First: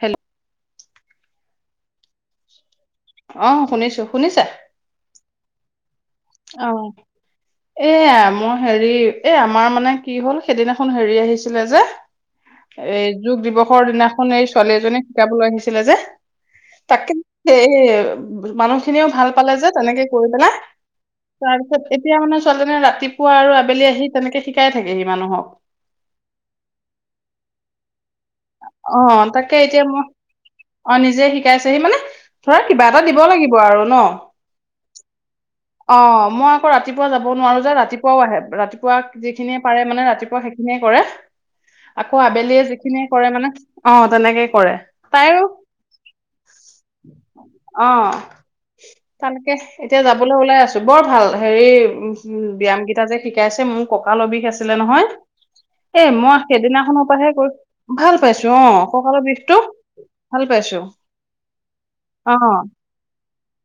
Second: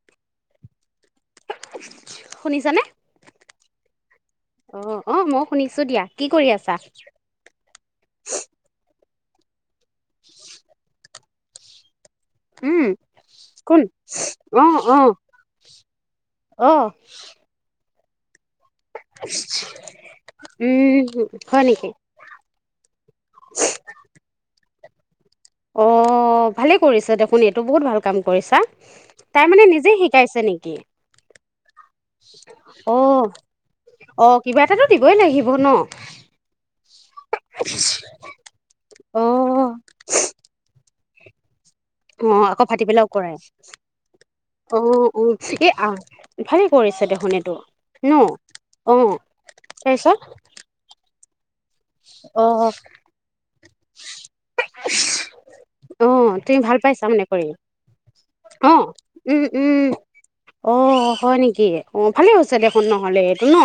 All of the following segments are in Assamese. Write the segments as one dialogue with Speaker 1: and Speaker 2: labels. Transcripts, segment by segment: Speaker 1: হেল্ল'।
Speaker 2: শুনিছানে?
Speaker 1: অ' শুনিছোঁ। শুনিছে?
Speaker 2: অ', অ' মই শুনিছোঁ দিয়া। কি কৰি আছা?
Speaker 1: অ'। এইয়া মই হেৰি, এই আমাৰ মানে কি হ'ল, সেইদিনাখন হেৰি আহিছিলে যে
Speaker 2: উম,
Speaker 1: এই যোগ
Speaker 2: কোন?
Speaker 1: দিৱসৰ দিনাখন, এই ছোৱালী
Speaker 2: অ',
Speaker 1: এজনীয়ে
Speaker 2: অ',
Speaker 1: শিকাবলৈ আহিছিলে যে
Speaker 2: অ'।
Speaker 1: সেইহে মানুহখিনিও ভাল পালে যে, তেনেকে কৰি পেলাই।
Speaker 2: উম, উম, উ।
Speaker 1: তাৰ পিছত এতিয়া মানে ছোৱালীজনীয়ে ৰাতিপুৱা আৰু আবেলি আহি তেনেকে শিকাই থাকে হি মানুহক।
Speaker 2: অ' ভালে কৰিছে দেখোন, এইটো বহুত ভাল কাম কৰিছা।
Speaker 1: অ
Speaker 2: তাই
Speaker 1: তাকে
Speaker 2: মানে
Speaker 1: এতিয়া
Speaker 2: নিজেই
Speaker 1: মই
Speaker 2: শিকাইছে নেকি?
Speaker 1: অ নিজে শিকাইছেহি মানে ধৰা কিবা এটা দিব
Speaker 2: অ',
Speaker 1: লাগিব আৰু ন
Speaker 2: অ' কিবা এটাতো দিবই লাগিব ন'।
Speaker 1: অ মই আকৌ ৰাতিপুৱা যাব নোৱাৰো যে ৰাতিপুৱাও আহে, ৰাতিপুৱা যিখিনিয়ে
Speaker 2: অ',
Speaker 1: পাৰে মানে ৰাতিপুৱা সেইখিনি কোনে কৰে? আকৌ আবেলিয়ে যিখিনি
Speaker 2: কৰে, অ'
Speaker 1: তাইৰো
Speaker 2: বোৰ এই আহ, ভালে কৰিছে দেখোন এইটো। ন?
Speaker 1: অ'
Speaker 2: অ',
Speaker 1: তাকে এতিয়া
Speaker 2: তাৰপিছত
Speaker 1: যাবলৈ ওলাই আছোঁ। বৰ ভাল হেৰি উম,
Speaker 2: অ',
Speaker 1: ব্যায়ামকেইটা যে শিকাইছে মোৰ ককালৰ বিষ আছিলে নহয়। এই
Speaker 2: অ',
Speaker 1: মই
Speaker 2: তুমি ভাল
Speaker 1: সেইদিনাখনৰ
Speaker 2: পাইছা মানে
Speaker 1: পৰাহে
Speaker 2: কৰি?
Speaker 1: গৈ
Speaker 2: অ', উম, উম।
Speaker 1: ভাল পাইছো
Speaker 2: অ' হয় নেকি? অ' ভালেই হৈছে দেখোন নহ'লে এইটো ন'।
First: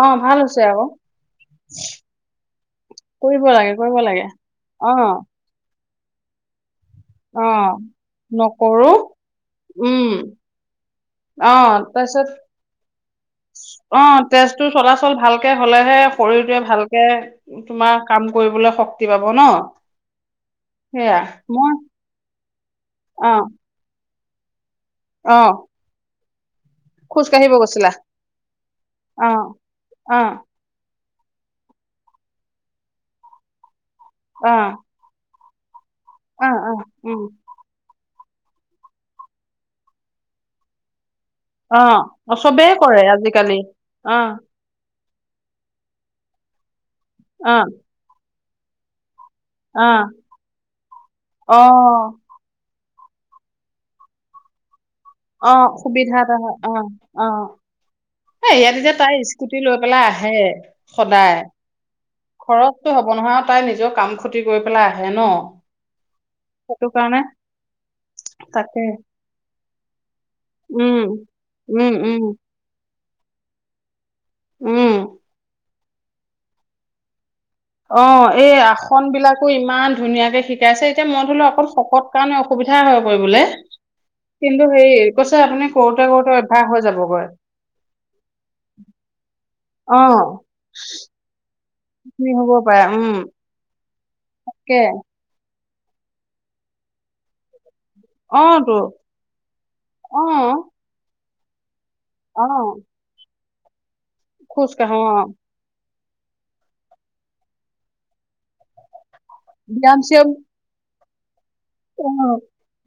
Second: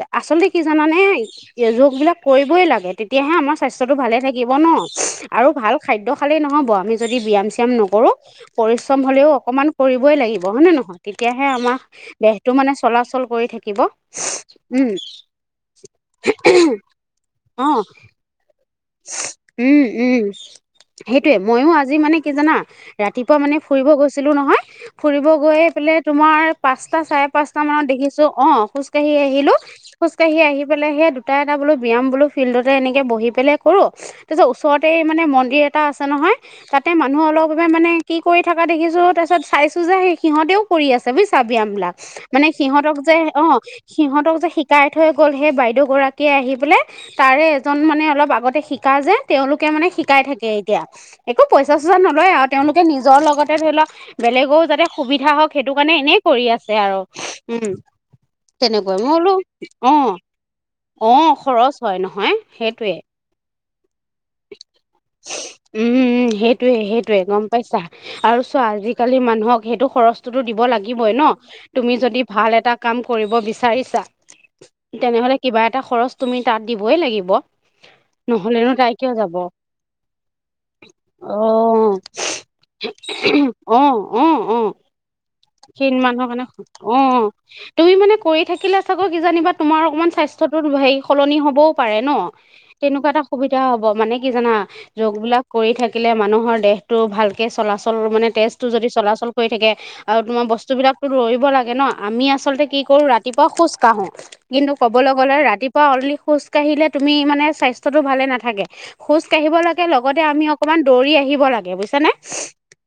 Speaker 1: অ ভাল
Speaker 2: আচলতে কি
Speaker 1: হৈছে আকৌ
Speaker 2: জানানে যোগবিলাক কৰিবই লাগে তেতিয়াহে
Speaker 1: কৰিব
Speaker 2: আমাৰ
Speaker 1: লাগে
Speaker 2: স্বাস্থ্যটো
Speaker 1: কৰিব
Speaker 2: ভালে
Speaker 1: লাগে
Speaker 2: থাক ন'
Speaker 1: অ
Speaker 2: আৰু ভাল খাদ্য খালেই নহ'ব আমি যদি ব্যায়াম
Speaker 1: অ
Speaker 2: চয়াম নকৰোঁ
Speaker 1: নকৰো
Speaker 2: পৰিশ্ৰম হ'লেও অকমান
Speaker 1: উম
Speaker 2: কৰিবই লাগিব হয় নে নহয়? তেতিয়াহে
Speaker 1: অ
Speaker 2: আমাৰ
Speaker 1: তাৰপিছত
Speaker 2: দেহটো মানে চলাচল কৰি থাকিব।
Speaker 1: অ তেজটো
Speaker 2: উম।
Speaker 1: চলাচল ভালকে হলেহে শৰীৰটোৱে ভালকে
Speaker 2: অ
Speaker 1: তোমাৰ কাম কৰিবলৈ শ
Speaker 2: উম, উম,
Speaker 1: সেয়া
Speaker 2: সেইটোৱে, মইয়ো
Speaker 1: মই
Speaker 2: আজি মানে কি জানা
Speaker 1: অ
Speaker 2: ৰাতিপুৱা মানে ফুৰিব গৈছিলোঁ নহয় ফুৰিব
Speaker 1: অ
Speaker 2: গৈ ফালে তোমাৰ পাচ পাঁচটা
Speaker 1: খোজ
Speaker 2: চাৰে
Speaker 1: কাঢ়িব
Speaker 2: পাঁচটা মানত
Speaker 1: গৈছিলা
Speaker 2: দেখিছোঁ অ' খোজ কাঢ়ি
Speaker 1: অ
Speaker 2: আহিলো,
Speaker 1: অ
Speaker 2: খোজকাঢ়ি আহি বোলে‌ হেই দুটা এটা বোলো ব্যায়াম বোলো ফিল্ডতে এনেকে বহি পেলাই কৰোঁ তাৰ পিছত
Speaker 1: অ
Speaker 2: ওচৰতে এ মানে মন্দিৰ এটা আছে নহয়
Speaker 1: অ অ
Speaker 2: তাতে
Speaker 1: উম
Speaker 2: মানুহ অলপ চবেই মানে কি কৰি থকা দেখিছোঁ, তাৰ পিছত চাইছোঁ যে সেই সিহঁতেও কৰি আছ চবি‌ চাবি
Speaker 1: অ
Speaker 2: ব্যায়ামবিলাক
Speaker 1: অ
Speaker 2: মানে
Speaker 1: চবেই
Speaker 2: সিহঁতক
Speaker 1: কৰে
Speaker 2: যে,
Speaker 1: আজিকালি
Speaker 2: অ'
Speaker 1: অ
Speaker 2: সিহঁতক যে শিক শিকাই থৈ গ'ল সেই বাইদেউ গৰাকীয়ে আহি পেলাই, তাৰে
Speaker 1: অ
Speaker 2: এজন মানে অলপ আগতে শিকা যে তেওঁলোকে
Speaker 1: অ
Speaker 2: মানে শিকাই থাকে এতিয়া। একো
Speaker 1: অ
Speaker 2: পইচা চইচা নলয় আৰু। তেওঁলোকে নিজৰ লগতে ধৰি লওঁক বেলেগও যাতে সুবিধা হওক সেইটো
Speaker 1: অ'
Speaker 2: কাৰণে
Speaker 1: সুবিধা
Speaker 2: এনেই
Speaker 1: এটা
Speaker 2: কৰি
Speaker 1: হয়
Speaker 2: আছে
Speaker 1: অ'
Speaker 2: আৰু
Speaker 1: অ'।
Speaker 2: উম
Speaker 1: এই ইয়াত এতিয়া
Speaker 2: তেনেকৈ মই
Speaker 1: তাই
Speaker 2: বোলো
Speaker 1: স্কুটি লৈ
Speaker 2: অ
Speaker 1: পেলাই আহে
Speaker 2: অ
Speaker 1: সদায়।
Speaker 2: খৰচ হয়, নহয়।
Speaker 1: খৰছো
Speaker 2: সেইটোৱে
Speaker 1: হ'ব নহয়, তাই নিজেও কাম ক্ষতি কৰি পেলাই আহে ন।
Speaker 2: উম, উম, সেইটোৱে
Speaker 1: সেইটো কাৰণে
Speaker 2: সেইটোৱে গম পাইছা আৰু চোৱা
Speaker 1: তাকে
Speaker 2: আজিকালি মানুহক সেইটো খৰচ। টোতো দিব
Speaker 1: উম
Speaker 2: লাগিবই ন,
Speaker 1: উম
Speaker 2: তুমি
Speaker 1: উম
Speaker 2: যদি ভাল এটা, কাম কৰিব বিচাৰিছা।
Speaker 1: উম
Speaker 2: তেনেহলে কিবা এটা খৰচ তুমি তাত দিবই লাগিব।
Speaker 1: অ'এইয়া
Speaker 2: নহলেনো
Speaker 1: ৰাসত
Speaker 2: তাই
Speaker 1: ব্যায়াম
Speaker 2: কিয় যাব
Speaker 1: বিলাকো ইমান ধুনীয়াকে শিকাইছে। এতিয়া মই
Speaker 2: অ
Speaker 1: ধৰিল অকন শকত কাৰণে অসুবিধা হয় কৰিবলৈ। কিন্তু, হেৰি কৈছে আপুনি
Speaker 2: ক্ষীণ
Speaker 1: কৰোতে
Speaker 2: মানুহৰ
Speaker 1: কৰোতে
Speaker 2: কাৰণে
Speaker 1: অভ্যাস হৈ
Speaker 2: সু
Speaker 1: যাবগৈ
Speaker 2: অ' তুমি মানে কৰি থাকিলে চাগৈ, কি জানিবা তোমাৰ
Speaker 1: অ
Speaker 2: অকমান স্বাস্থ্যটো হেৰি সলনি হ'বও পাৰে। ন,
Speaker 1: খিনি হব পাৰে
Speaker 2: তেনেকুৱা
Speaker 1: উম
Speaker 2: এটা ‌সুবি। ধাও হ'ব মানে, কি জানা
Speaker 1: তাকে
Speaker 2: যোগ বিলাক কৰি থাকিলে মানুহৰ দেহটো ভালকে চলাচল, চল মানে
Speaker 1: অ
Speaker 2: তেজটো
Speaker 1: তো
Speaker 2: যদি চলাচল কৰি থাকে আৰু
Speaker 1: অ
Speaker 2: তোমাৰ বস্তু বিলাকতো লৰিব লাগে ন। আমি
Speaker 1: অ
Speaker 2: আচলতে কি কৰোঁ ৰাতিপুৱা খোজ কাঢ়ো।
Speaker 1: খোজ
Speaker 2: কিন্তু
Speaker 1: কাঢ়ো
Speaker 2: ক'বলৈ
Speaker 1: অ
Speaker 2: গ'লে ৰাতি পুৱা অনলি খোজ কাঢ়িলে তুমি মানে স্বাস্থ্যটো ভালে নাথাকে। খোজ কাঢ়িব লাগে
Speaker 1: ব্যায়াম
Speaker 2: লগতে
Speaker 1: চিয়াম
Speaker 2: আমি অকমান দৌৰি আহিব লাগে
Speaker 1: অ
Speaker 2: বুজিছানে?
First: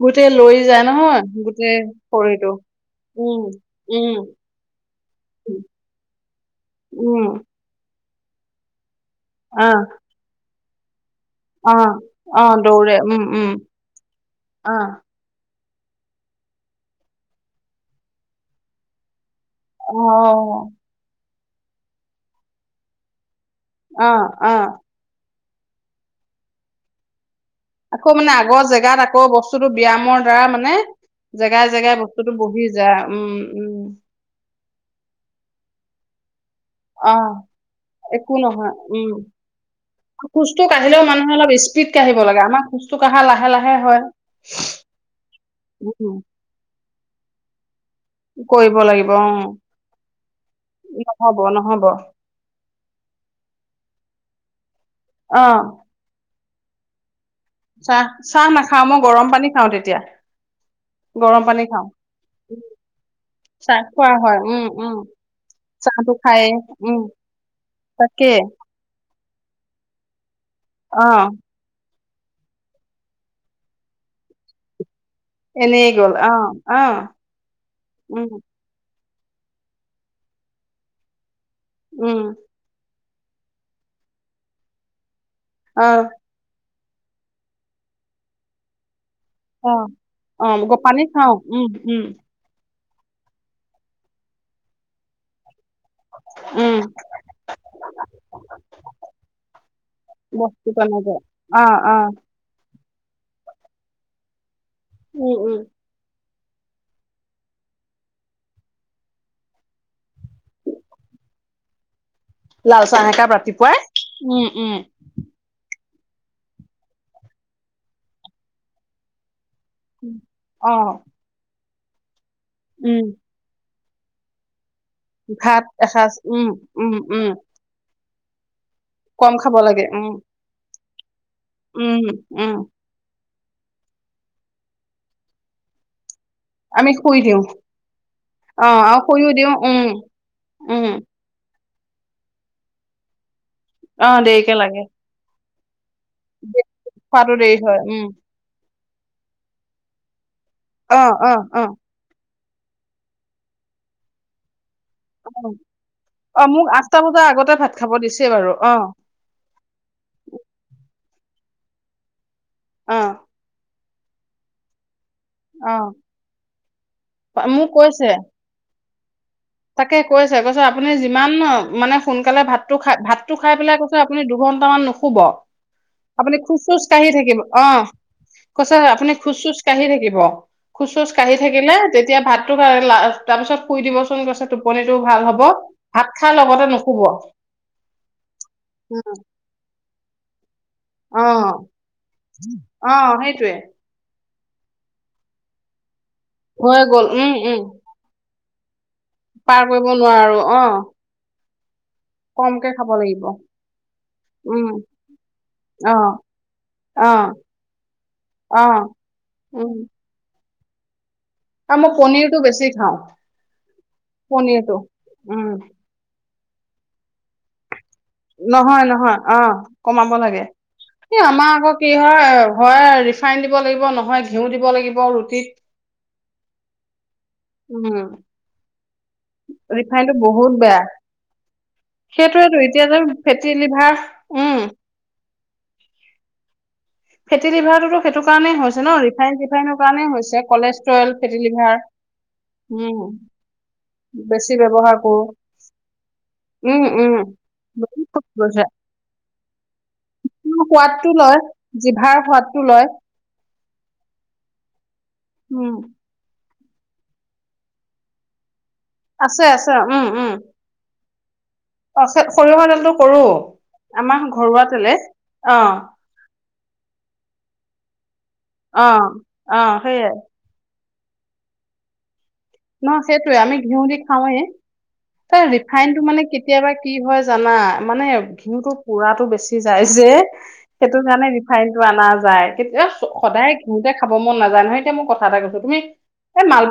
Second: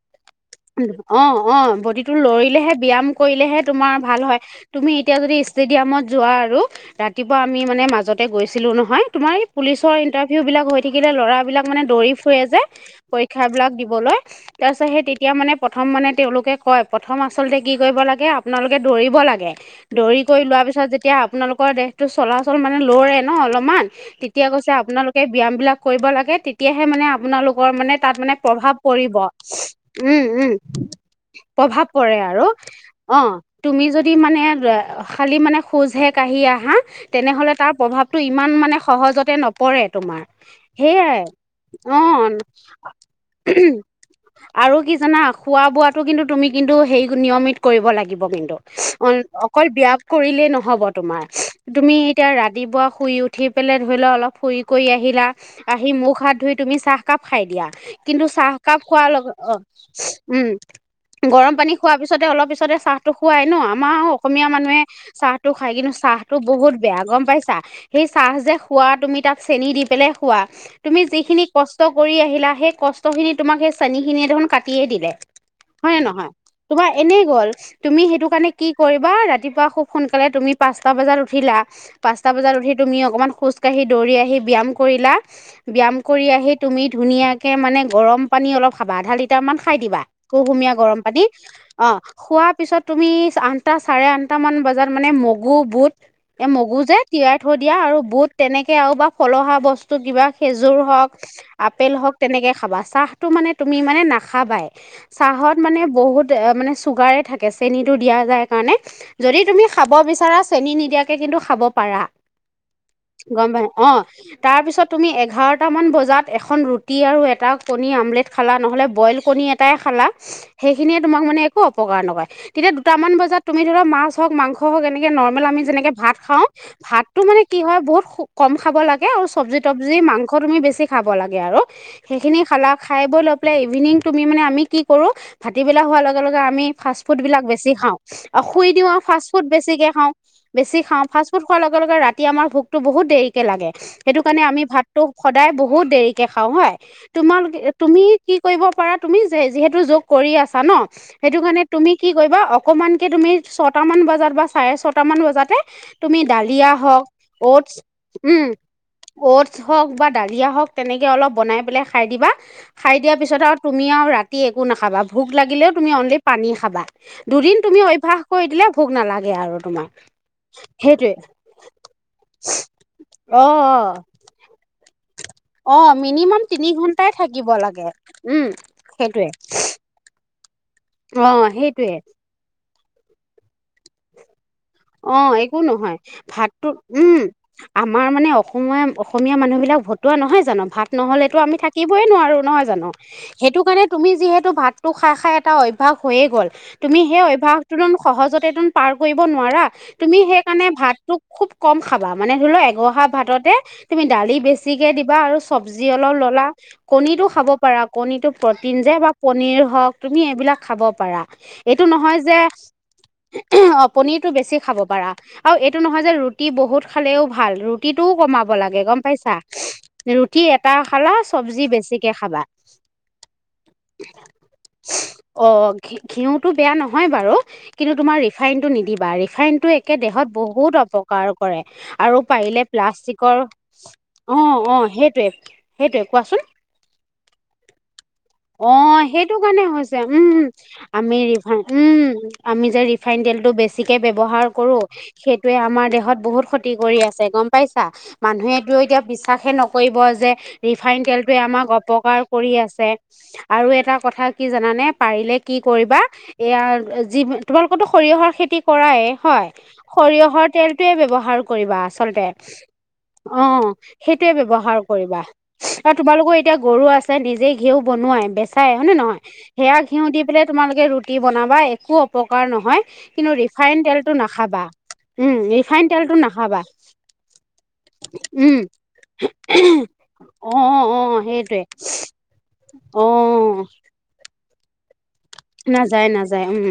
Speaker 1: গোটেই লৰি যায় নহয়
Speaker 2: অ, অ
Speaker 1: গোটেই
Speaker 2: বডিত টো
Speaker 1: শৰীৰটো
Speaker 2: লৰিলেহে, ব্যায়াম
Speaker 1: উম
Speaker 2: কৰিলেহে তোমাৰ
Speaker 1: উম
Speaker 2: ভাল হয়। তুমি এতিয়া যদি ষ্টেডিয়ামত যোৱা আৰু
Speaker 1: উম
Speaker 2: ৰাতিপুৱা আমি মানে মাজতে গৈছিলো নহয়। তোমাৰ এই
Speaker 1: আহ
Speaker 2: পুলিচৰ ইন্টাৰভিউ বিলাক হৈ থাকিলে ল'ৰা বিলাক মানে
Speaker 1: আহ
Speaker 2: দৌৰি ফুৰে
Speaker 1: আহ
Speaker 2: যে
Speaker 1: দৌৰে উম
Speaker 2: পৰীক্ষা
Speaker 1: উম
Speaker 2: বিলাক দিবলৈ। তাৰছত
Speaker 1: আহ
Speaker 2: সেই তেতিয়া মানে প্ৰথম মানে তেওঁলোকে কয় প্ৰথম আচলতে কি কৰিব লাগে, আপোনালোকে দৌৰিব লাগে।
Speaker 1: অ
Speaker 2: দৌৰি কৰি লোৱা পিছত, যেতিয়া আপোনালোকৰ দেহটো চলাচল মানে লৰে ন, অলপ মান,
Speaker 1: আহ
Speaker 2: তেতিয়া
Speaker 1: আহ
Speaker 2: কৈছে, আপোনালোকে ব্যায়াম বিলাক কৰিব লাগে। তেতিয়াহে মানে আপোনালোক কৰ মানে
Speaker 1: আকৌ
Speaker 2: তাত মানে
Speaker 1: আগৰ
Speaker 2: প্ৰভাৱ
Speaker 1: জেগাত
Speaker 2: পৰিব।
Speaker 1: আকৌ বস্তুটো ব্যায়ামৰ
Speaker 2: উম।
Speaker 1: দ্বাৰা মানে
Speaker 2: উম
Speaker 1: জেগাই
Speaker 2: প্ৰভাৱ
Speaker 1: জেগাই
Speaker 2: পৰে
Speaker 1: বস্তুটো
Speaker 2: আৰু।
Speaker 1: বহি যায়
Speaker 2: অ
Speaker 1: উম উম
Speaker 2: তুমি যদ দি মানে, খালি মানে, খোজহে কাঢ়ি আহা
Speaker 1: আহ
Speaker 2: তেনেহলে তাৰ প্ৰভাৱটো
Speaker 1: একো
Speaker 2: ইমান
Speaker 1: নহয়
Speaker 2: মানে
Speaker 1: উম
Speaker 2: সহজতে নপৰে তোমাৰ।
Speaker 1: খোজটো কাঢ়িলেও
Speaker 2: সেইয়াই
Speaker 1: মানুহে অলপ স্পীড কাঢ়িব
Speaker 2: অ',
Speaker 1: লাগে আমাৰ খোজটো কাঢ়া লাহে লাহে হয়
Speaker 2: আৰু কি জানা খোৱা বোৱাটো
Speaker 1: উম
Speaker 2: কিন্তু তুমি কিন্তু হেই নিয়মিত কৰিব লাগিব।
Speaker 1: কৰিব লাগিব অ
Speaker 2: [unintelligible] অকল ব্যয়াম কৰিলে নহ'ব তোমাৰ।
Speaker 1: নহব নহব
Speaker 2: তুমি এতিয়া ৰাতিপুৱা শুই উঠি পেলাই ধৰি লোৱা অলপ ফুৰি কৰি আহিলা।
Speaker 1: অ
Speaker 2: আহি মুখ হাত ধুই তুমি চাহ কাপ খাই দিয়া।
Speaker 1: চাহ
Speaker 2: কিন্তু
Speaker 1: চাহ
Speaker 2: চাহকাপ
Speaker 1: নাখাও মই
Speaker 2: খোৱাৰ লগ
Speaker 1: গৰম পানী
Speaker 2: অ
Speaker 1: খাওঁ তেতিয়া
Speaker 2: উম গৰম পানী খোৱাৰ পিছতে অলপ পিছতে চাহটো খুৱাই ন,
Speaker 1: চাহ
Speaker 2: আমাৰ
Speaker 1: খোৱা
Speaker 2: আৰু
Speaker 1: হয়
Speaker 2: অসমীয়া
Speaker 1: উম উম
Speaker 2: মানুহে চাহ টো খায় কিন্তু চাহটো
Speaker 1: খায়েই
Speaker 2: বহুত
Speaker 1: উম
Speaker 2: বেয়া গম পাইছা। সেই
Speaker 1: তাকে
Speaker 2: চাহ যে খোৱা তুমি তাক চেনি দি পেলাই খোৱা।
Speaker 1: অ
Speaker 2: তুমি যিখিনি কষ্ট কৰি আহিলা। সেই কষ্ট খিনি তোমাক সেই চেনী খিনিৱে দেখোন কাটিয়ে দিলে।
Speaker 1: এনেই
Speaker 2: হয় নে
Speaker 1: গ'ল অ
Speaker 2: নহয়?
Speaker 1: অ
Speaker 2: তোমাৰ এনেই গ'ল। তুমি
Speaker 1: উম
Speaker 2: সেইটো কাৰণে কি কৰিবা? ৰাতিপুৱা খুব সোনকালে তুমি পাঁচটা বজাত উঠিলা
Speaker 1: উম
Speaker 2: পাঁচটা বজাত উঠি তুমি অকনমান খোজ কাঢ়ি, দৌৰি আহি, ব্যয়াম কৰিলা।
Speaker 1: অ
Speaker 2: ব্যয়াম কৰি আহি তুমি ধুনীয়াকৈ মানে গৰম পানী অলপ খাবা। আধা লিটাৰমান খাই
Speaker 1: অ',
Speaker 2: দিবা।
Speaker 1: অ', গ
Speaker 2: কুহুমীয়া গৰম পানী।
Speaker 1: খাওঁ, উম,
Speaker 2: অ
Speaker 1: উম,
Speaker 2: খোৱাৰ পিছত তুমি আঠটা চাৰে আঠটামান বজাত মানে মগু, বুট এ
Speaker 1: উম,
Speaker 2: মগু যে তিয়াই থৈ দিয়া। আৰু বুট তেনেকে আৰু বা ফলহা বস্তু কিবা
Speaker 1: বস্তু
Speaker 2: খেজুৰ হওক,
Speaker 1: তেনেকে, অ',
Speaker 2: আপেল
Speaker 1: অ',
Speaker 2: হওঁক, তেনেকে খাবা, চাহটো মানে তুমি মানে নাখাবায়,
Speaker 1: উম,
Speaker 2: চাহত
Speaker 1: উম,
Speaker 2: মানে বহুত তে, মানে চুগাৰে থাকে, চেনটো দিয়া যায় কাৰণে। যদি তুমি খাব বিচাৰা, চেনি নিদিয়াকে কিন্তু খাব পাৰা।
Speaker 1: লাল চাহ একাপ
Speaker 2: গম পাই?
Speaker 1: ৰাতিপুৱাই
Speaker 2: অ',
Speaker 1: উম, উম,
Speaker 2: তাৰপিছত তুমি, এঘাৰটা মান বজাত এখন ৰুটি আৰু এটা কণী, আমলেট খালা। নহ'লে বইল কণী এটাই খালা,
Speaker 1: অ',
Speaker 2: সেইখিনিয়ে তোমাক মানে, একো অপকাৰ নকৰে, তেতিয়া
Speaker 1: উম,
Speaker 2: দুটামান বজাত তুমি ধৰা, মাছ হওঁক, মাংস হওঁক, এনেকে নৰ্মেল আমি
Speaker 1: ভাত
Speaker 2: যেনেকে
Speaker 1: এসাঁজ,
Speaker 2: ভাত খাওঁ,
Speaker 1: উম, উম,
Speaker 2: ভাতটো
Speaker 1: উম,
Speaker 2: মানে কি হয়, বহুত কম খাব লাগে, আৰু
Speaker 1: কম খাব লাগে,
Speaker 2: চব্জি-তবজি,
Speaker 1: উম,
Speaker 2: মাংস তুমি বেছি খাব লাগে আৰু,
Speaker 1: উম,
Speaker 2: সেইখিনি
Speaker 1: উম,
Speaker 2: খালা খাই-বই লৈ পেলাই, ইভনিং তুমি মানে, আমি কি কৰোঁ, ভাতি বেলা হোৱা লগে, লগে আমি
Speaker 1: শুই দিওঁ,
Speaker 2: ফাষ্ট-ফুডবিলাক বেছি খাওঁ, আৰু শুই
Speaker 1: অ',
Speaker 2: দিওঁ আৰু,
Speaker 1: শুইও
Speaker 2: ফাষ্ট-ফুড
Speaker 1: দিওঁ, উম,
Speaker 2: বেছিকে খাওঁ, বেছি
Speaker 1: উম,
Speaker 2: খাওঁ, ফাষ্ট ফাষ্ট-ফুড খোৱাৰ লগে, লগে ৰাতি আমাৰ ভোকতো বহুত দেৰিকে লাগে।
Speaker 1: অ',
Speaker 2: সেইটোকাৰণে,
Speaker 1: দেৰিকে
Speaker 2: আমি
Speaker 1: লাগে,
Speaker 2: ভাতটো সদায় বহুত দেৰি দেৰিকে খাওঁ হয়,
Speaker 1: খোৱাতো দেৰি
Speaker 2: তোমালোকে,
Speaker 1: হয়,
Speaker 2: তুমি
Speaker 1: উম,
Speaker 2: কি কৰিব পাৰা, তুমি যে যিহেতু কৰি আছা ন,
Speaker 1: অ', অ',
Speaker 2: সেইটোকাৰণে,
Speaker 1: অ',
Speaker 2: তুমি কি কৰিবা, অকমানকে তুমি, ছয়টা মান বজাত বা চাৰে ছয় ছয়টামান বজাতে, তুমি
Speaker 1: অ',
Speaker 2: দালিয়া
Speaker 1: মোক আঠটা
Speaker 2: হওঁক,
Speaker 1: বজাৰ আগতে
Speaker 2: অটছ,
Speaker 1: ভাত খাব দিছে
Speaker 2: উম।
Speaker 1: বাৰু, অ',
Speaker 2: অটছ হওঁক বা দালিয়া হওঁক, তেনেকে অলপ বনাই পেলাই খাই দিবা। খাই
Speaker 1: অ',
Speaker 2: দিয়াৰ পিছত আৰু তুমি আৰু ৰাতি, একো নাখাবা। ভোক লাগিলেও তুমি,
Speaker 1: অ',
Speaker 2: অনলি পানী খাবা। দুদিন
Speaker 1: মোক
Speaker 2: তুমি
Speaker 1: কৈছে,
Speaker 2: অভ্যাস কৰি দিলে, ভোগ নালাগে আৰু। তোমাৰ
Speaker 1: তাকে কৈছে, কৈছে। আপুনি
Speaker 2: সেইটোৱে
Speaker 1: যিমান মানে, সোনকালে ভাতটো খাই, ভাতটো
Speaker 2: অ
Speaker 1: খাই পেলাই কৈছে, আপুনি দুঘন্ট মান নু নুশুব,
Speaker 2: অ
Speaker 1: আপুনি
Speaker 2: মিনিমাম তিনি
Speaker 1: খোজ-চোজ কাঢ়ি
Speaker 2: ঘন্টাই
Speaker 1: থাকিব, অ',
Speaker 2: লাগে উম
Speaker 1: কৈছে আপুনি
Speaker 2: সেইটোৱে
Speaker 1: খোজ-চোজ কাঢ়ি থাকিব, খোজ-চোজ
Speaker 2: অ
Speaker 1: কাঢ়ি থাকিলে,
Speaker 2: সেইটোৱে
Speaker 1: তেতিয়া ভাতটো লা তাৰপিছত শুই দিব। চুন কৈছে। টোপনিটো ভাল
Speaker 2: অ',
Speaker 1: হ'ব
Speaker 2: একো নহয়,
Speaker 1: ভাত খাই লগতে
Speaker 2: ভাতটো
Speaker 1: নুশুব
Speaker 2: উম। আমাৰ মানে, অসমীয়া, অসমীয়া মানুহবিলাক ভ ভতুৱা নহয় জানোঁ, ভাত
Speaker 1: অ
Speaker 2: নহ'লেতো আমি থাকিবই নোৱাৰো। নহয় জানোঁ,
Speaker 1: অ সেইটোৱে
Speaker 2: সেইটোকাৰণে তুমি যিহেতু, ভাতটো খাই, খাই এটা অভ্যাস হৈয়ে গ'ল।
Speaker 1: হৈ
Speaker 2: তুমি,
Speaker 1: গ'ল
Speaker 2: সেই
Speaker 1: উম উম
Speaker 2: অভ্যাসটোটোন, সহজতেটোন পাৰ কৰিব
Speaker 1: পাৰ
Speaker 2: নোৱাৰা,
Speaker 1: কৰিব
Speaker 2: তুমি
Speaker 1: নোৱাৰো অ
Speaker 2: সেইকাৰণে, ভাতটোক খুব কম খাবা। মানে ধৰি লও,
Speaker 1: কমকে খাব
Speaker 2: এঘহা
Speaker 1: লাগিব
Speaker 2: ভাতটে তুমি দালি
Speaker 1: উম
Speaker 2: বেছিকে দিবা, আৰু চব্জি
Speaker 1: অ
Speaker 2: অলপ ল'লা।
Speaker 1: অ
Speaker 2: কণীটো খাব পাৰা, কণীটো
Speaker 1: অ
Speaker 2: প্ৰটিন যে বা পনীৰ
Speaker 1: উম
Speaker 2: হওঁক, তুমি এইবিলাক খাব পাৰা।
Speaker 1: আৰু
Speaker 2: এইটো
Speaker 1: মই
Speaker 2: নহয়
Speaker 1: পনিৰটো
Speaker 2: যে,
Speaker 1: বেছি খাওঁ
Speaker 2: অ', পনিৰটো বেছি খাব পাৰা,
Speaker 1: উম
Speaker 2: আৰু এইটো নহয় যে, ৰুটি বহুত খালেও ভাল, ৰু ৰুটিটোও কমাব লাগে,
Speaker 1: নহয়
Speaker 2: গম
Speaker 1: নহয়
Speaker 2: পাইছা।
Speaker 1: অ কমাব
Speaker 2: ৰুটি
Speaker 1: লাগে
Speaker 2: এটা খালা,
Speaker 1: এই আমাৰ
Speaker 2: চবজি
Speaker 1: আকৌ কি
Speaker 2: বেছিকে
Speaker 1: হয়
Speaker 2: খাবা।
Speaker 1: হয় ৰিফাইন দিব লাগিব নহয় ঘিউ দিব লাগিব ৰুটিত
Speaker 2: অ', ঘি ঘিউটো বেয়া নহয় বাৰু,
Speaker 1: উম
Speaker 2: কিন্তু তোমাৰ ৰিফাইনটো নিদিবা, ৰি ৰিফাইনটো একে দেহত বহুত অপকাৰ কৰে, আৰু
Speaker 1: সেইটোয়েতো
Speaker 2: পাৰিলে
Speaker 1: এতিয়া যে
Speaker 2: প্লাষ্টিকৰ
Speaker 1: ফেটি লিভাৰ উম
Speaker 2: অ', অ', সেইটোৱে, সেইটোৱে, কোৱাচোন।
Speaker 1: ফেটি লিভাৰটোতো সেইটো কাৰণেই হৈছে ন
Speaker 2: অ',
Speaker 1: ৰিফাইন
Speaker 2: সেইটোকাৰণে
Speaker 1: চিফাইনৰ
Speaker 2: হৈছে,
Speaker 1: কাৰণেই
Speaker 2: উম,
Speaker 1: কলেষ্ট্ৰৰেল
Speaker 2: আমি
Speaker 1: ফেটি
Speaker 2: ৰিফাইন
Speaker 1: লিভাৰ
Speaker 2: উম। আমি যে,
Speaker 1: উম
Speaker 2: ৰিফাইন তেলটো বেছিকে ব্যৱহাৰ
Speaker 1: বেছি
Speaker 2: কৰোঁ,
Speaker 1: ব্যৱহাৰ কৰো
Speaker 2: সেইটোৱে আমাৰ দেহত বহুত ক্ষতি
Speaker 1: উম
Speaker 2: কৰি
Speaker 1: উম
Speaker 2: আছে গম পাইছা,
Speaker 1: বহুত কমি গৈছে
Speaker 2: মানুহেটো এতিয়া বিশ্বাসেই নকৰিব যে, ৰিফাইন
Speaker 1: সোৱাদটো
Speaker 2: তেলটোৱে
Speaker 1: লয়
Speaker 2: আমাক
Speaker 1: জিভাৰ
Speaker 2: অপকাৰ কৰি
Speaker 1: সোৱাদটো লয়
Speaker 2: আছে। আৰু এটা কথা কি, জানানে, পাৰিলে কি
Speaker 1: উম
Speaker 2: কৰিবা। এয়া যি, তোমালোকতো সৰিয়হৰ খেতি কৰায়
Speaker 1: আছে
Speaker 2: হয়,
Speaker 1: আছে উম উম
Speaker 2: সৰিয়হৰ তেল টোয়ে ব্যৱহাৰ কৰিবা
Speaker 1: অ
Speaker 2: আচলতে,
Speaker 1: সৰিয়হৰ তেলটো কৰো
Speaker 2: অ',
Speaker 1: আমাৰ
Speaker 2: সেইটোৱে
Speaker 1: ঘৰুৱা
Speaker 2: ব্যৱহাৰ
Speaker 1: তেলে
Speaker 2: কৰিবা।
Speaker 1: অ
Speaker 2: তোমালোকৰ এতিয়া গৰু আছে নিজেই ঘিঁউ বনোৱাই, বেচাই হয়
Speaker 1: অ
Speaker 2: নে নহয়?
Speaker 1: অ
Speaker 2: সেয়া ঘিউ
Speaker 1: সেইয়াই
Speaker 2: দি পেলাই তোমালোকে ৰুটি বনাবা একো অপকাৰ নহয় কিন্তু
Speaker 1: সেইটোয়ে আমি
Speaker 2: ৰিফাইন
Speaker 1: ঘিউ দি
Speaker 2: তেলটো
Speaker 1: খাওঁৱেই
Speaker 2: নাখাবা। উম
Speaker 1: তাৰ
Speaker 2: ৰিফাইন
Speaker 1: ৰিফাইনটো
Speaker 2: তেলটো
Speaker 1: মানে
Speaker 2: নাখাবা
Speaker 1: কেতিয়াবা কি হয় জানা? মানে,
Speaker 2: উম
Speaker 1: ঘিউটো পোৰাটো বেচি যায় যে।
Speaker 2: অ অ
Speaker 1: সেইটো
Speaker 2: অ
Speaker 1: কাৰণে
Speaker 2: সেইটোৱে
Speaker 1: ৰিফাইনটো অনা যায়। কেতিয়া স
Speaker 2: অ
Speaker 1: সদায় ঘতে খাব মন নাজাই নহয়। এতিয়া মই কথা এটা ক
Speaker 2: নাযায়, নাযায় উম।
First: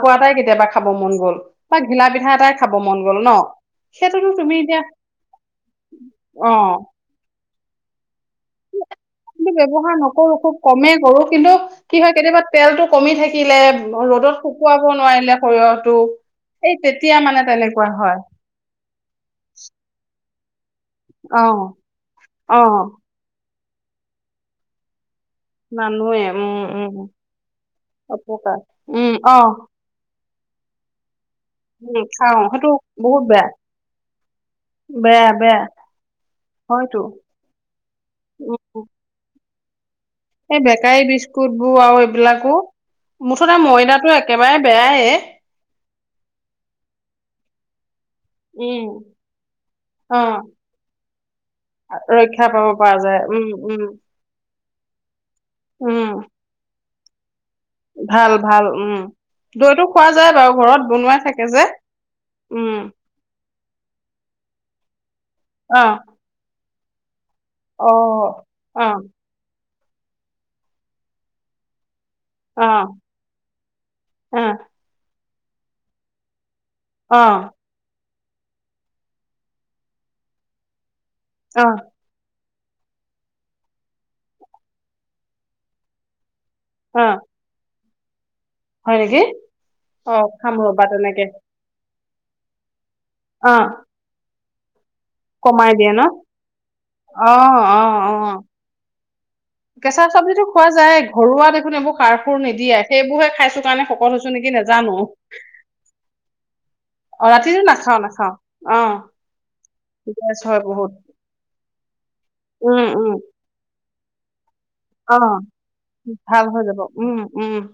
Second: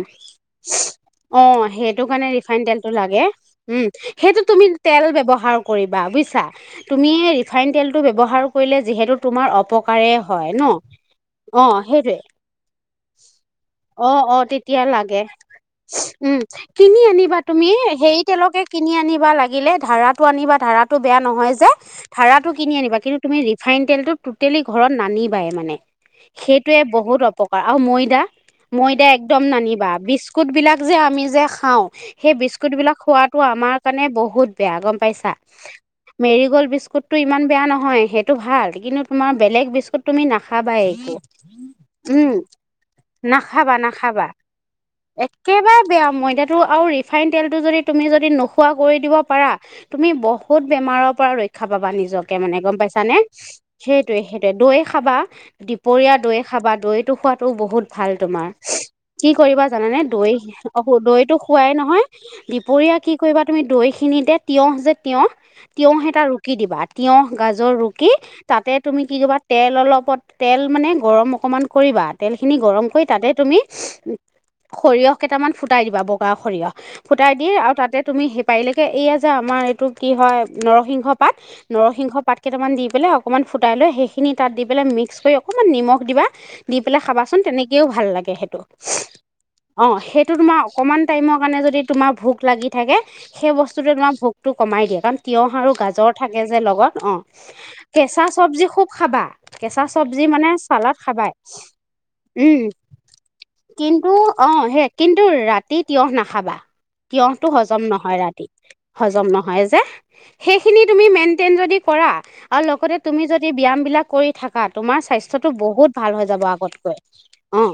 Speaker 1: মন গ'ল
Speaker 2: অঁ,
Speaker 1: বা
Speaker 2: সেইটো
Speaker 1: ঘিলা
Speaker 2: কাৰণে
Speaker 1: পিঠা এটাই
Speaker 2: ৰিফাইন
Speaker 1: খাব
Speaker 2: তেলটো
Speaker 1: মন গ'ল
Speaker 2: লাগে।
Speaker 1: ন
Speaker 2: উম,
Speaker 1: সেইটোতো
Speaker 2: সেইটো তুমি
Speaker 1: এতিয়া
Speaker 2: তেল ব্যৱহাৰ কৰিবা বুজিছা?
Speaker 1: অ
Speaker 2: তুমি ৰিফাইন তেলটো ব্যৱহাৰ কৰিলে যিহেতু তোমাৰ
Speaker 1: কিন্তু ব্যৱহাৰ
Speaker 2: অপকাৰে
Speaker 1: নকৰো
Speaker 2: হয়
Speaker 1: খুব
Speaker 2: ন'?
Speaker 1: কমেই কৰো কিন্তু
Speaker 2: অঁ,
Speaker 1: কি হয়
Speaker 2: সেইটোৱে।
Speaker 1: কেতিয়াবা তেলটো কমি থাকিলে
Speaker 2: অঁ,
Speaker 1: ৰ'দত
Speaker 2: অঁ তেতিয়া
Speaker 1: শুকুৱাব
Speaker 2: লাগে।
Speaker 1: নোৱাৰিলে সৰিয়হটো
Speaker 2: উম,
Speaker 1: এই
Speaker 2: কিনি
Speaker 1: তেতিয়া
Speaker 2: আনিবা
Speaker 1: মানে
Speaker 2: তুমি
Speaker 1: তেনেকুৱা হয়
Speaker 2: হেৰি তেলকে কিনি আনিবা লাগিলে। ধাৰাটো আনিবা, ধাৰাটো বেয়া
Speaker 1: অ
Speaker 2: নহয় যে। ধাৰাটো
Speaker 1: অ
Speaker 2: কিনি আনিবা কিন্ তুমি ৰিফাইন তেলটো টোটেলি ঘৰত নানি বাই মানে,
Speaker 1: নানোৱে উম
Speaker 2: সেইটোৱে
Speaker 1: উম
Speaker 2: বহুত অপকাৰ আৰু ময়দা।
Speaker 1: অপকাৰ
Speaker 2: ময়দা
Speaker 1: উম অ
Speaker 2: একদম নানিবা। বিস্কুট বিলাক যে আমি যে খা খাওঁ।
Speaker 1: উম
Speaker 2: সেই
Speaker 1: খাও সেইটো
Speaker 2: বিস্কুটবিলাক
Speaker 1: বহুত
Speaker 2: খোৱাতো
Speaker 1: বেয়া
Speaker 2: আমাৰ কাৰণে বহুত বেয়া গম
Speaker 1: বেয়া
Speaker 2: পাইছা?
Speaker 1: বেয়া
Speaker 2: মেৰি গ'ল্ড
Speaker 1: হয়তো
Speaker 2: বিস্কুতটো ইমান বেয়া নহয় সেইটো ভাল।
Speaker 1: উম
Speaker 2: কিন্তু তোমাৰ বেলেগ বিস্কুট তুমি
Speaker 1: এই
Speaker 2: নাখাবা
Speaker 1: বেকাৰী
Speaker 2: একো,
Speaker 1: বিস্কুট বোৰ আৰু
Speaker 2: উম।
Speaker 1: এইবিলাকো মুঠতে
Speaker 2: নাখাবা,
Speaker 1: ময়দাটো
Speaker 2: নাখাবা।
Speaker 1: একেবাৰে বেয়ায়ে
Speaker 2: একেবাৰে বেয়া ময়দাটো আৰু ৰিফাইন তেলটো যদি তুমি যদি নোখোৱা
Speaker 1: উম
Speaker 2: কৰি দিব পাৰা। তুমি
Speaker 1: অ
Speaker 2: বহুত বেমাৰৰ পৰা ৰক্ষা পাবা নিজকে
Speaker 1: ৰক্ষা
Speaker 2: মানে
Speaker 1: পাব
Speaker 2: গম
Speaker 1: পৰা
Speaker 2: পাইছানে?
Speaker 1: যায় উম উম
Speaker 2: সেই [unintelligible] দৈ খাবা,
Speaker 1: উম
Speaker 2: দুপৰীয়া দৈ খাবা, দৈটো খোৱাটো বহুত
Speaker 1: ভাল, ভাল উম।
Speaker 2: কি কৰিবা
Speaker 1: দৈটো
Speaker 2: জানানে?
Speaker 1: খোৱা যায়
Speaker 2: দৈ
Speaker 1: বাৰু ঘৰত
Speaker 2: [inaudible]
Speaker 1: বনোৱাই
Speaker 2: দৈটো
Speaker 1: থাকে যে
Speaker 2: খুৱাই নহয়,
Speaker 1: উম
Speaker 2: দুপৰীয়া কি কৰিবা তুমি দৈ খিনিতে, তিঁয়হ যে তিঁয়হ
Speaker 1: অ
Speaker 2: তিঁয়হ এটা ৰু ৰুকি দিবা। তিঁয়হ, গাজৰ
Speaker 1: অ
Speaker 2: ৰুকি তাতে
Speaker 1: অ
Speaker 2: তুমি কি কৰিবা? তেল অলপত, তেল মানে গৰম অকমান কৰিবা। তেলখিনি
Speaker 1: অ
Speaker 2: গৰম কৰি তাতে তুমি
Speaker 1: অ
Speaker 2: সৰিয়হ কেইটামান ফুটাই দিবা। বগা সৰিয়হ
Speaker 1: অ
Speaker 2: ফুটাই দি আৰু তাতে তুমি হে পাৰিলেকে এইয়া যে, আমাৰ এইটো কি হয়? নৰসিংহ পাত,
Speaker 1: অ
Speaker 2: নৰসিংহ পাত কেইটামান দি পেলাই অকমান ফুটাই লৈ, সেইখিনি তাত দি পেলাই মিক্স কৰি অকমান নিমখ দিবা। দি পেলাই
Speaker 1: অ
Speaker 2: খাবা। চোন, তেনেকেও ভাল লাগে সেটো,
Speaker 1: হয় নেকি
Speaker 2: অঁ,
Speaker 1: অ
Speaker 2: সেইটো
Speaker 1: খাম
Speaker 2: তোমাৰ
Speaker 1: ৰবা
Speaker 2: অকমান
Speaker 1: তেনেকে
Speaker 2: টাইমৰ কাৰণে যদি তোমাৰ ভোক লাগি থাকে। সেই
Speaker 1: অ
Speaker 2: বস্তুটোৱে তোমাৰ ভোকটো কমাই দিয়ে। কাৰণ তিঁয়হ
Speaker 1: কমাই
Speaker 2: আৰু
Speaker 1: দিয়ে ন
Speaker 2: গাজৰ থাকে যে লগত। অঁ,
Speaker 1: অ অ অ
Speaker 2: কেঁচা চব্জি খুব খাবা। কেঁচা চব্জি মানে চালাদ খাবাই।
Speaker 1: সেইবোৰ কাৰনে
Speaker 2: উম, কিন্তু
Speaker 1: নেকি
Speaker 2: অঁ, হেই
Speaker 1: নাজানো
Speaker 2: কিন্তু ৰাতি তিঁয়হ নাখাবা।
Speaker 1: অ
Speaker 2: তিঁয়হটো
Speaker 1: ৰাতিটো
Speaker 2: হজম
Speaker 1: নাখাও
Speaker 2: নহয়
Speaker 1: নাখাও
Speaker 2: ৰাতি।
Speaker 1: অ
Speaker 2: হজম নহয় যে,
Speaker 1: গেছ হয়
Speaker 2: সেইখিনি
Speaker 1: বহুত
Speaker 2: তুমি মেইনটেইন যদি কৰা আৰু
Speaker 1: উম
Speaker 2: লগতে
Speaker 1: উম
Speaker 2: তুমি যদি ব্যায়াম বিলাক কৰি থাকা। তোমাৰ
Speaker 1: অ
Speaker 2: স্বাস্থ্যটো বহুত ভাল হৈ যাব আগতকৈ।
Speaker 1: উম,
Speaker 2: অ
Speaker 1: উম।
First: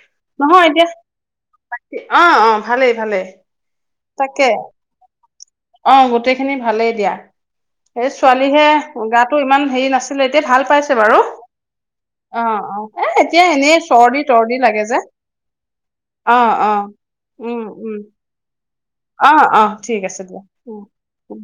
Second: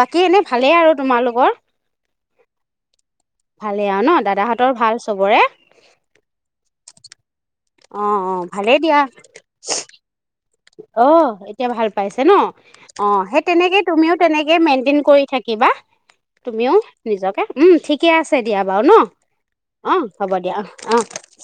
Speaker 2: বাকী এনেই ভালেই আৰু তোমালোকৰ?
Speaker 1: অঁ, অঁ ভালেই, ভালেই।
Speaker 2: ভালেই আৰু ন
Speaker 1: তাকে
Speaker 2: দাদাহঁতৰ ভাল চবৰে
Speaker 1: অঁ, গোটেইখিনি ভালেই দিয়া।
Speaker 2: অ
Speaker 1: এই ছোৱালীহে গাটো ইমান হেৰি নাছিল।
Speaker 2: অ--এতিয়া ভাল পাইছে ন?
Speaker 1: অ অ এ
Speaker 2: অঁ, হেই
Speaker 1: এতিয়া
Speaker 2: তেনেকে
Speaker 1: এনেই
Speaker 2: তুমিও
Speaker 1: চৰ্দি তৰ্দি
Speaker 2: তেনেকেই
Speaker 1: লাগে
Speaker 2: মেইনটেইন
Speaker 1: যে
Speaker 2: কৰি থাক্‌ কিবা
Speaker 1: অ অ
Speaker 2: তুমিও নিজকে। উম, ঠিকে আছে দিয়া বাৰু ন?
Speaker 1: অ অ
Speaker 2: অঁ,
Speaker 1: ঠিক আছে
Speaker 2: হ'ব দিয়া। অঁহ্‌ অঁ।
Speaker 1: উম